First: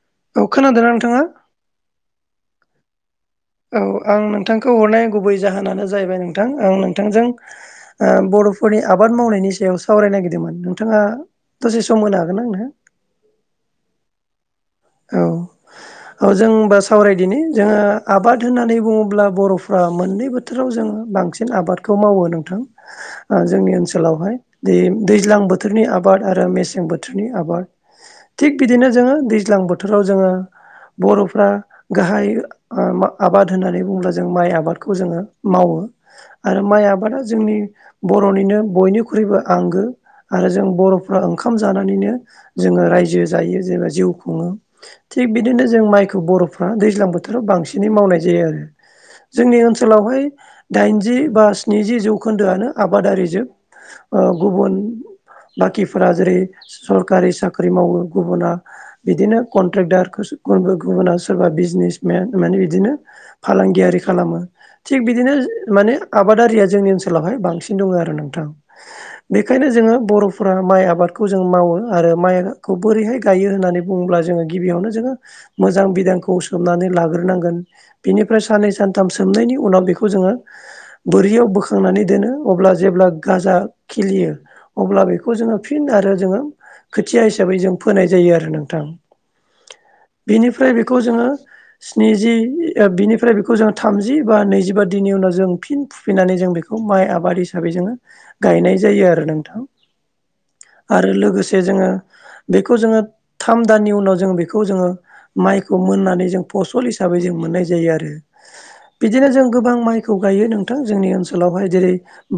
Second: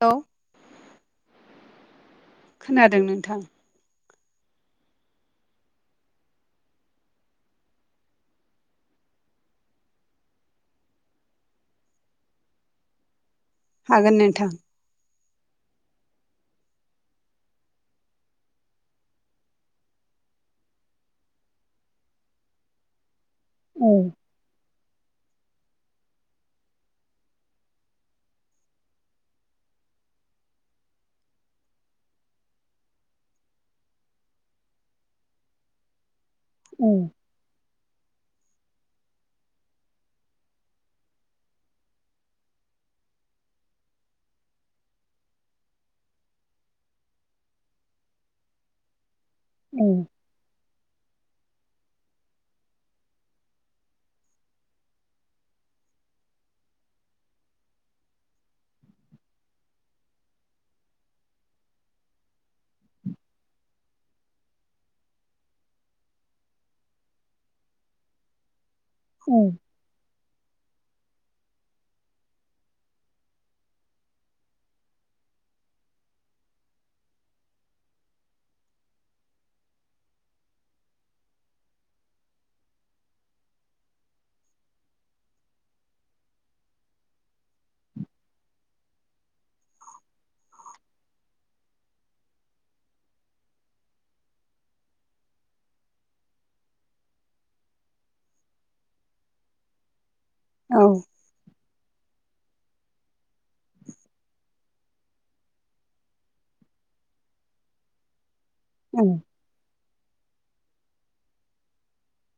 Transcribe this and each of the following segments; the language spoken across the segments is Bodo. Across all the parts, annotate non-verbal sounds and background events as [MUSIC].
औ औ खोनादोंना नोंथाङा? खोनादों नोंथां। औ आं नोंथांखौ हरनाय गुबै जाहोनानो जाहैबाय नोंथां आं नोंथांजों ओ बर'फोरनि आबाद मावनायनि सायाव सावरायनो नागिरदोंमोन नोंथाङा दसे सम होनो हागोनना नोंथाङा? हागोन नोंथां। औ। औ जों होनबा सावरायदिनि जोङो आबाद होननानै बुङोब्ला बर'फ्रा मोननैबो थोराव जों बांसिन आबादखौ मावो नोंथां जोंनि औ ओनसोलावहाय। दै-दैज्लां बोथोरनि आबाद आरो मेसें बोथोरनि आबाद थिग बिदिनो जोङो दैज्लां बोथोराव जोङो बर'फ्रा गाहाय आबाद होननानै बुङोब्ला जों माइ आबादखौ जोङो मावो। आरो माइ आबादा जोंनि बर'निनो बयनिख्रुइबो आंगो। आरो जों बर'फ्रा ओंखाम जानानैनो जोङो राय्जो जायो जेनबा जिउ खुङो। थिग बिदिनो जों माइखौ बर'फ्रा दैज्लां बोथोराव बांसिनै मावनाय जायो आरो। जोंनि ओनसोलाव हाय दाइनजि बा स्निजि जौखोन्दोआनो आबादारि जोब। ओ गुबुन बाखिफोरा जेरै सरखारि साख्रि मावो गुबुना बिदिनो कन्ट्रेक्टारखोसो गुबुना सोरबा बिजनेसमेन माने बिदिनो फालांगियारि खालामो। थिग बिदिनो माने आबादारिया जोंनि ओनसोलाव हाय बांसिन दङ आरो नोंथां। औ बेखायनो जोङो बर'फो फोरा माइ आबादखौ जों मावो आरो माइखौ बोरैहाय गायो होननानै बुङोब्ला जोङो गिबियावनो जोङो मोजां बिदांखौ सोमनानै लाग्रोनांगोन। बेनिफ्राय साननै सानथाम सोमनायनि उनाव बेखौ जोङो बोरियाव बोखांनानै दोनो अब्ला जेब्ला गाजा खिलियो अब्ला बेखौ जोङो फिन आरो जोङो खोथिया हिसाबै जों फोनाय जायो आरो नोंथां। बिनिफ्राय बेखौ जोङो स्निजि ओ बिनिफ्राय बेखौ जों थामजि बा नैजिबा दिननि उनाव जों फिन फुफिनानै जों बेखौ बेखौ माइ आबाद हिसाबै जोङो गायनाय जायो आरो नोंथां। औ आरो लोगोसे जोङो बेखौ जोङो थाम दाननि उनाव जों बेखौ जोङो माइखौ मोननानै जों फसल हिसाबै जों मोननाय जायो आरो। बिदिनो औ जों गोबां माइ खौ गायो नोंथां जोंनि ओनसोलाव हाय जेरै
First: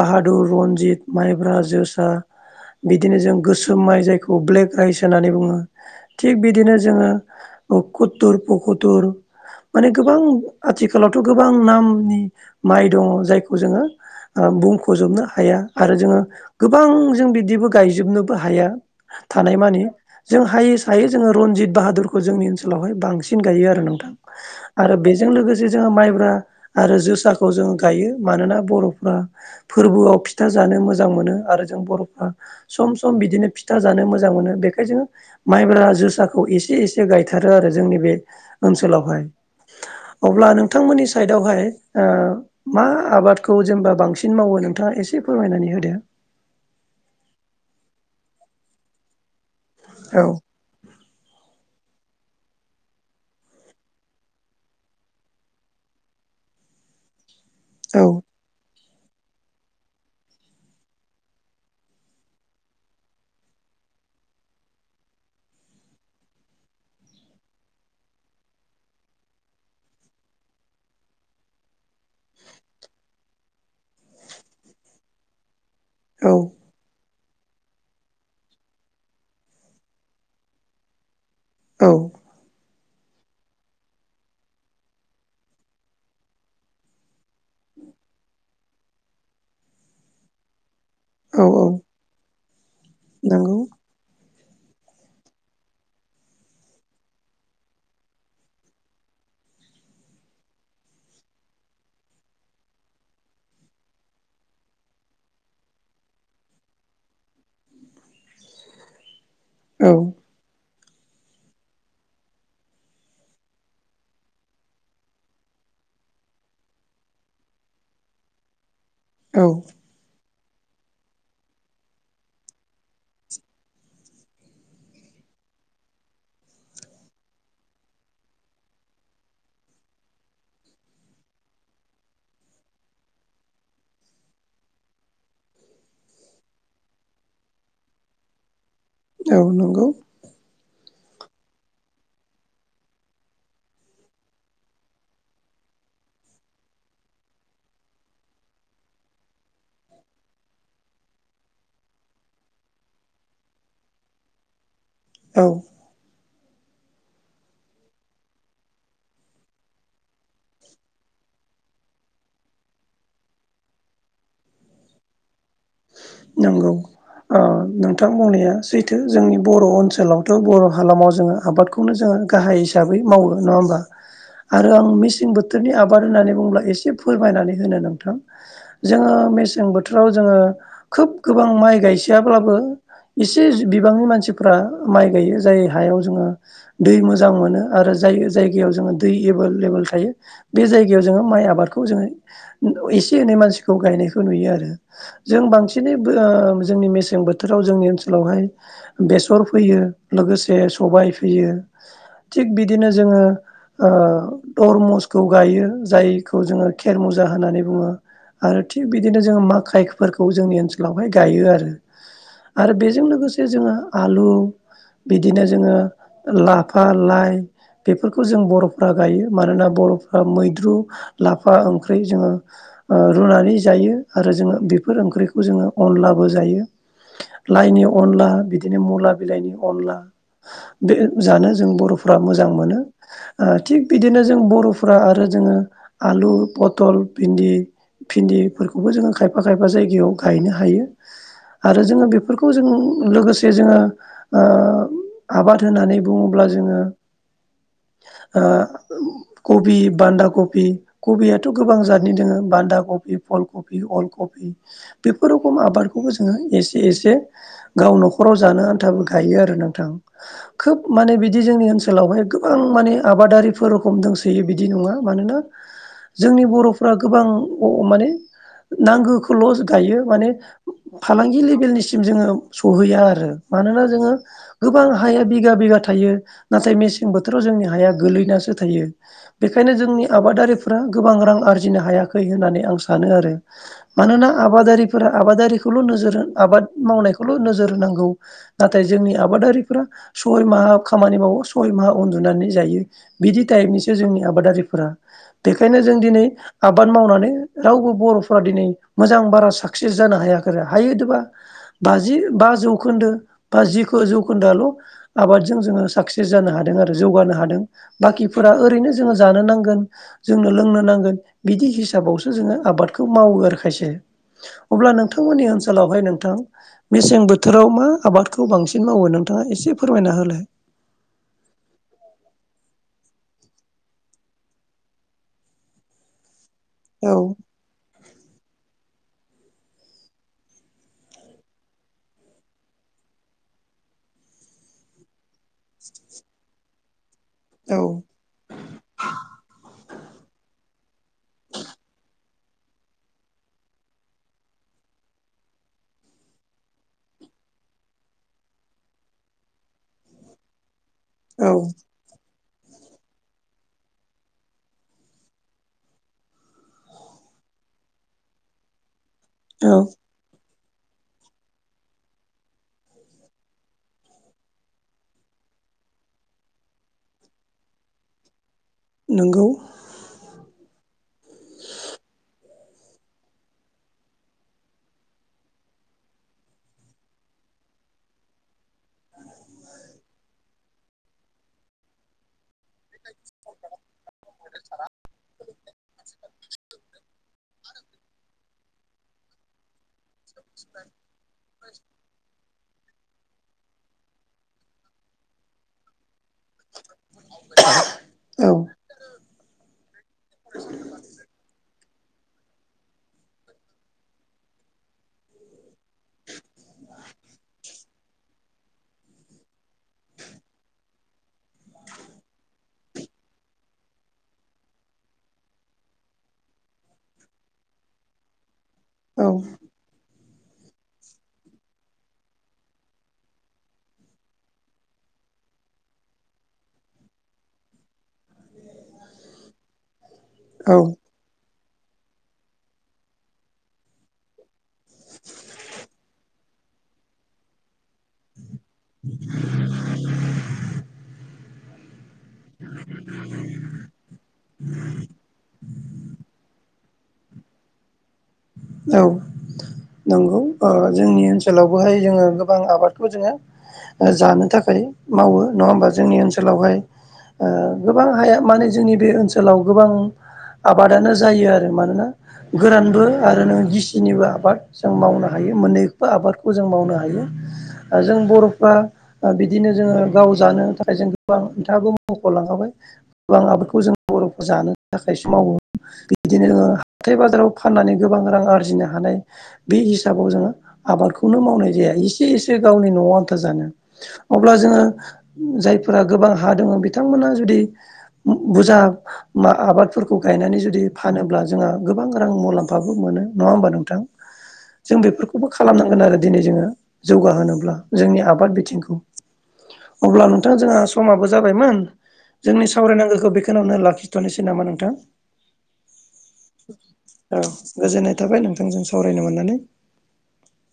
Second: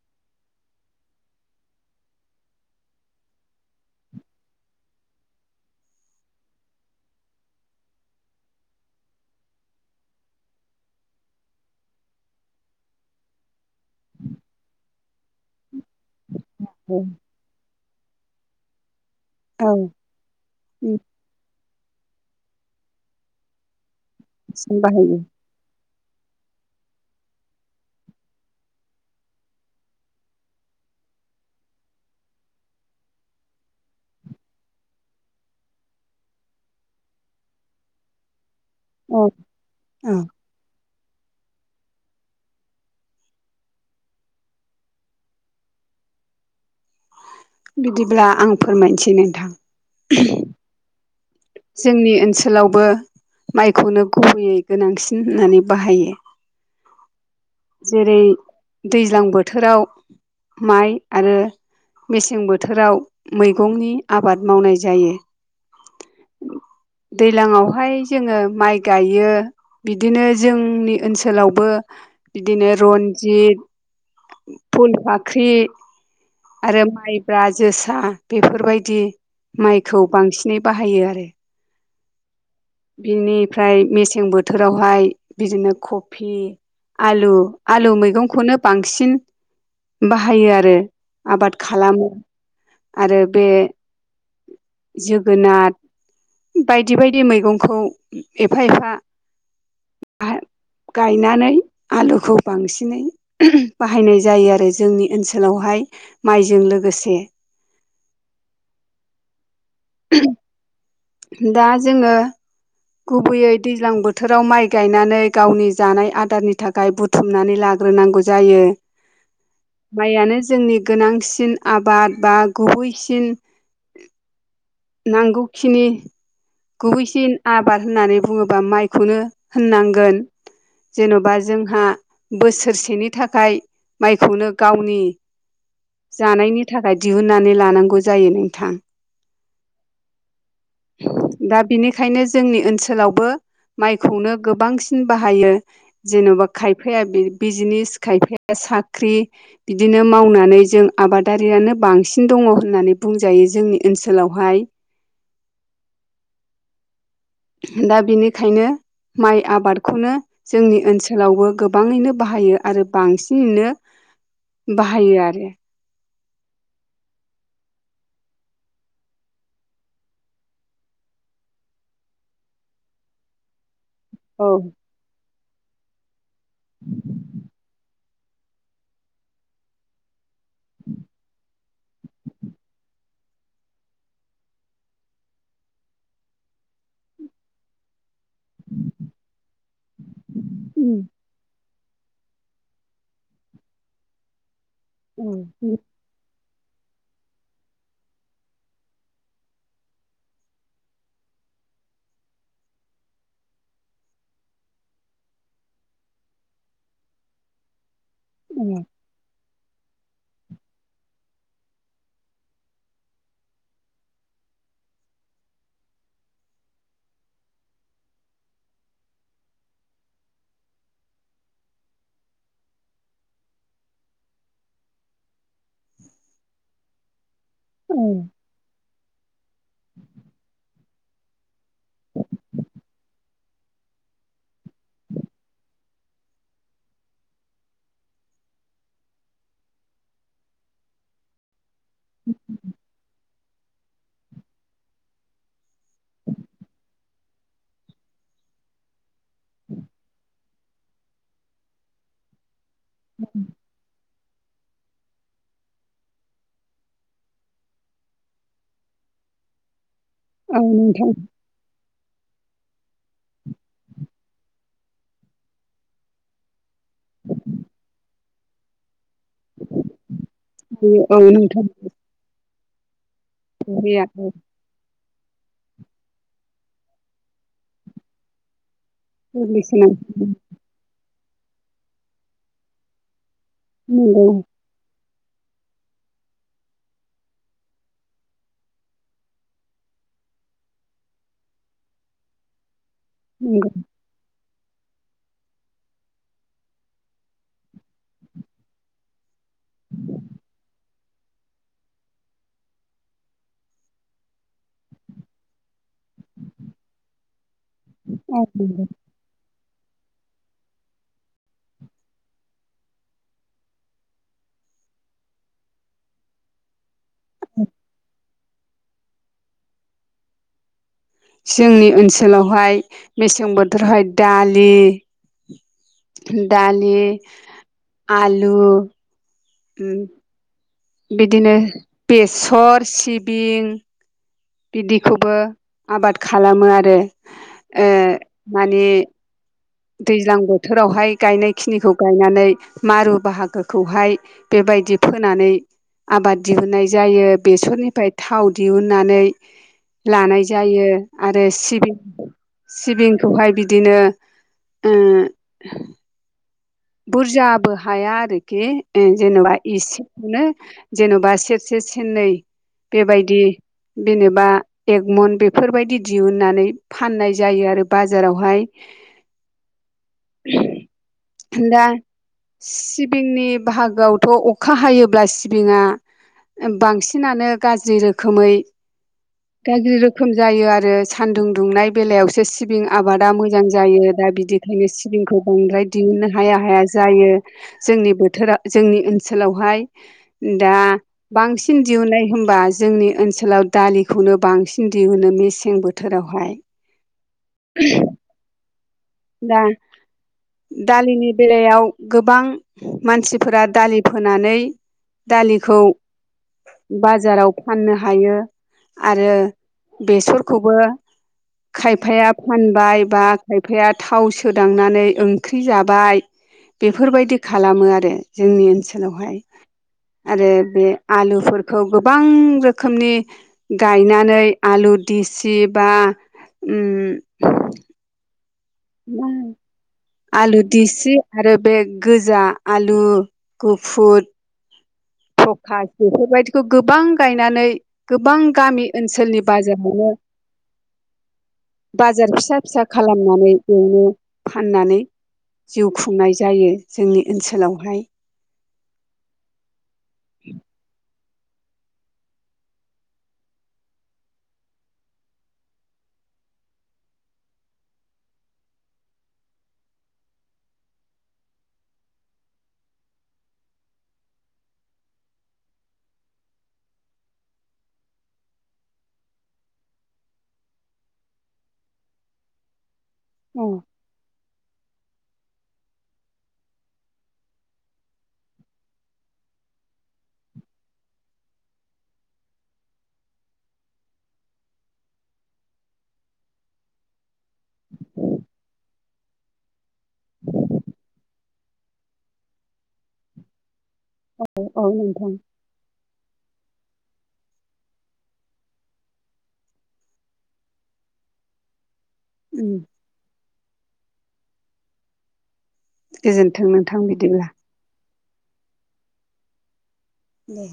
बाहादुर रनजित माइब्रा जोसा बिदिनो जों गोसोम माइ जायखौ ब्लेक राइस होननानै बुङो। थिग बिदिनो जोङो कुथुर पकुथुर माने गोबां आथिखालावथ' गोबां नामनि माइ दङ जायखौ जोङो। ओ बुंख'जोबनो हाया आरो जोङो गोबां जों बिदिबो गायजोबनोबो हाया थानाय औ मानि जों हायोस दायो जोङो रनजित बाहादुरखौ जोंनि सोलाव हाय बांसिन गायो आरो नोंथां आरो बाहायो बेजों लोगोसे जे जोङो माइब्रा आरो जोसाखौ जोंङो गायो मानोना बर'फ्रा फोरबोआव फिथा जानो मोजां मोनो आरो जों बर'फ्रा सम सम बिदिनो फिथा जानो मोजां मोनो बेखाय जोङो माइब्रा जोसाखौ एसे एसे गायथारो आरो जोंनि बे ओनसोलाव हाय औ औ अब्ला नोंथांमोननि साइदाव हाय ओ मा आबादखौ जेनेबा बांसिन मावो नोंथाङा एसे फोरमायनानै होदो। बिदिब्ला आं फोरमायनोसै नोंथां। औ जोंनि ओनसोलावबो माइखौनो गुबहैयै गोनांसिन होननानै बाहायो। औ जेरै दैज्लां बोथोराव माइ आरो मेसें बोथोराव मैगंनि आबाद मावनाय जायो। दैलाङाव हाय जोङो माइ गायो। बिदिनो जोंनि ओनसोलावबो बिदिनो रनजित फुल बाख्रि औ आरो माइब्रा जोसा बेफोरबायदि माइखौ बांसिनै बाहायो आरो। औ बिनिफ्राय मेसें बोथोरावहाय बिदिनो कफि आलु आलु मैगंखौनो बांसिन बाहायो आरो औ आबाद औ खालामो आरो बे नंगौ जोगोनार बायदि बायदि मैगंखौ एफा एफा [INAUDIBLE] गायनानै आलुखौ बांसिनै बाहायनाय जायो आरो जोंनि ओनसोलावहाय माइजों लोगोसे। औ [INAUDIBLE] दा जोङो गुबैयै दैज्लां बोथोराव माइ गायनानै गावनि जानाय आदारनि थाखाय बु बुथुमनानै लाग्रोनांगौ जायो। औ माइयानो जोंनि गोनांसिन आबाद बा गुबैसिन नांगौखिनि गुबैसिन आबाद होननानै बुङोब्ला माइखौनो होननांगोन। जेन'बा जोंहा बोसोरसेनि थाखाय माइखौनो गावनि जानायनि थाखाय दिहुननानै लानांगौ जायो नोंथां। औ नंगौ। दा बिनिखायनो जोंनि ओनसोलावबो माइखौनो गोबांसिन बाहायो जेन'बा खायफाया बिजनेस खायफाया साख्रि बिदिनो मावनानै जों आबादारियानो बांसिन दङ होननानै बुंजायो जोंनि ओनसोलाव। हाय औ दा बेनिखायनो माइ आबादखौनो जोंनि ओनसोलावबो गोबाङैनो बाहायो आरो बांसिनैनो बाहायो आरो। नोंगौ। ओ नोंथां बुंनाया सैथो जोंनि बर' ओनसोलावथ' बर' हालामाव जोङो आबादखौ खौनो जोङो गाहाय हिसाबै मावो नङा होमबा। औ आरो आं मेसें बोथोरनि आबाद होननानै बुङोब्ला एसे फोरमायनानै होनो नोंथां। जोङो मेसें बोथोराव जोङो खोब गोबां माइ गायसेयाब्लाबो इसे बिबांनि मानसिफ्रा माइ गायो जाय हायाव जोङो दै मोजां मोनो आरो जाय जाय जो दैेबोेल थायो बे जायगायाव जोङो माइ आबादखौ जै एसे एनै मानसिखौ गायनायखौ नुयो आरो जों बांसिनै जोंनि मेसें बोथोराव जोंनि ओनसोलावहाय बेसर फैयो लोगोसे सबाय फैयो थिग बिदिनो जोङो तरमुसखौ गायो जायखौ जोङो खेर मुजा होननानै बुङो। आरो थिग बिदिनो जोङो माखाइफोरखौ जोंनि ओनसोलावहाय गायो आरो आरो बेजों लोगोसे जोङो आलु बिदिनो जोङो लाफा लाइ बेफोरखौ जों बर'फ्रा गायो मानोना बर'फ्रा मैद्रु लाफा ओंख्रि जोङो ओ रुनानै जायो आरो जोङो बेफोर ओंख्रिखौ जोङो अनलाबो जायो। लाइनि अनला बिदिनो मुला बिलाइनि अनला। बे जानो जों बर'फ्रा मोजां मोनो। ओ थिग बिदिनो जों बर'फ्रा आरो जोङो आलु पटल भिन्दि भिन्दिफोरखौबो जोङो खायफा खायफा जायगायाव गायनो हायो आरो जोङो बेफोरखौ जों लोगोसे जोङो ओ आबाद होननानै बुङोब्ला जोङो ओ कबि बान्दा कबि कबियाथ' गोबां जतनि दोङो बान्दा कफि फुल कबि अल कफि बेफोर रोखम आबादखौबो जोङो एसे एसे गाव न'खराव जानो आन्थाबो गायो आरो नोंथां औ खोब नोंथां माने बि बिदि जोंनि ओनसोलावहाय गोबां माने आबादारिफोर रखम दंसोयो बिदि नङा मानोना जोंनि बर'फ्रा गोबां माने नांगौखौल' गायो माने औ फालांगि नोंथां लेभेलनिसिम जोङो सहैया आरो मानोना जोङो गोबां हाया बिगा बिगा थायो नाथाय मेसें बोथोराव जोंनि हाया गोलैनासो थायो। नंगौ बेखायनो जोंनि आबादारि फोरा गोबां रां आरजिनो हायाखै होननानै आं सानो आरो मानोना नंगौ आबादारि फोरा आबादारिखौल' नोजोर आबाद मावनायखौल' नोजोर होनांगौ। नाथाय जोंनि आबादारिफोरा सय माहा खामानि मावो सय माहा उन्दुनानै जायो। बिदि टाइपनिसो जोंनि आबादारिफोरा। बेखायनो जों दिनै आबाद मावनानै रावबो बर'फोरा दिनै मोजां बारा साक्सेस जानो हायाखै हायोदबा बाजि बा जौखोन्दो बा जि जौखोन्दोआल' आबादजों जोङो साक्सेस जानो हादों आरो जौगानो हादों औ बाखिफोरा नंगौ ओरैनो जोङो जानो नांगोन जोंनो लोंनो नांगोन बिदि हिसाबावसो जोङो आबादखौ मावो आरो खायसे अब्ला नोंथांमोननि ओनसोलावहाय नोंथां मेसें बोथोराव मा आबाद खौ बांसिन मावो नोंथाङा एसे फोरमायना होलाय। जोंनि ओनसोलावहाय मेसें बोथोरावहाय दालि। दालि औ आलु बिदिनो बेसर सिबिं बिदिखौबो आबाद खालामो आरो औ ओ मानि दैज्लां बोथोरावहाय गायनायखिनिखौ गायनानै मारु बाहागोखौहाय बेबायदि फोनानै आबाद दिहुननाय जायो बेसरनिफ्राय थाव दिहुननानै लानाय जायो आरो औ सिबिं सिबिंखौहाय बिदिनो ओम बुरजाबो हाया आरोखि ओ जेनेबा औ इसे नो जेन'बा सेरसे सननै बेबायदि जेनेबा एगमन बेफोरबायदि दिहुननानै फाननाय जायो आरो बाजारावहाय। नोंगौ। दा सिबिंनि बाहागोआवथ' अखा हायोब्ला सिबिङा बांसिनानो गाज्रि रोखोमै गाज्रि रोखोम जायो आरो सान्दुं दुंनाय बेलायावसो सिबिं आबादा मोजां जायो दा बिदिखायनो सिबिंखौ बांद्राय नो हाया हाया जायो जोंनि बोथोरा जोंनि ओनसोलावहाय। दा बांसिन दिहुनाय होमबा जोंनि ओनसोलाव दालिखौनो बांसिन दिहुनो मेसें बोथोरावहाय। [UNINTELLIGIBLE] औ दा- दालिनि बेलायाव गोबां मानसिफोरा दालि फोनानै दालिखौ बाजाराव फाननो हायो। आरो बेसरखौबो खायफाया फानबाय बा खायफाया थाव सोदांनानै ओंख्रि जाबाय बेफोरबायदि खालामो आरो जोंनि ओनसो औ लावहाय आरो बे आलुफोरखौ गोबां रोखोमनि गायनानै आलु देसि बा उम आलु औ दिसि आरो बे गोजा आलु, गुफुर फखा बेफोर बायदि गोबां गायनानै गोबां गामि ओनसोलनि बाजारावनो बाजार फिसा फिसा खालामनानै बेयावनो फाननानै जिउ खुंनाय जायो जोंनि ओनसोलावहाय। औ नंगौ जोंनि ओनसोलावबोहाय जोङो गोबां आबादखौ जोङो जानो थाखाय मावो नङा होमबा जोंनि ओनसोलावहाय ओ गोबां हाया माने जोंनि बे ओनसोलाव गोबां आबादानो जायो आरो मानोना गोरानबो आरो नों गिसिनिबो आबाद जों मावनो हायो मोन्नैबो आबादखौ जों मावनो हायो। ओ जों बर'फ्रा ओ बिदिनो जोङो गाव जानो थाखाय जों गोबां नोंथाङाबो मख'लांखाबाय गोबां औ आबादखौ जों बर'खौ जानो थाखायसो मावो बिदिनो जोङो हाथाय बाजाराव फाननानै गोबां रां आरजिनो हानाय बे हिसाबाव जोङो आबादखौनो मावनाय जाया एसे एसे गावनि न'आव आन्था जानो अब्ला जोङो जायफोरा गोबां हा दङ बिथांमोना जुदि बुरजा मा आबादफोरखौ गायनानै जुदि फानोब्ला जोंहा गोबां रां मुलाम ओबो- मोनो नङा होमबा नोंथां? औ जों नोंथां बेफोरखौबो खालामनांगोन आरो दिनै जोङो जौगाहोनोब्ला जोंनि आबाद बिथिंखौ अब्ला नोंथां जोंहा समाबो जाबायमोन। जोंनि सावरायनांगौखौ बेखौावनो लाखिथ'नोसै नामा नोंथां? गोजोनथों नोंथां बिदिब्ला। गोजोन्नाय थाबाय नोंथांजों सावरायनो मोननानै। दे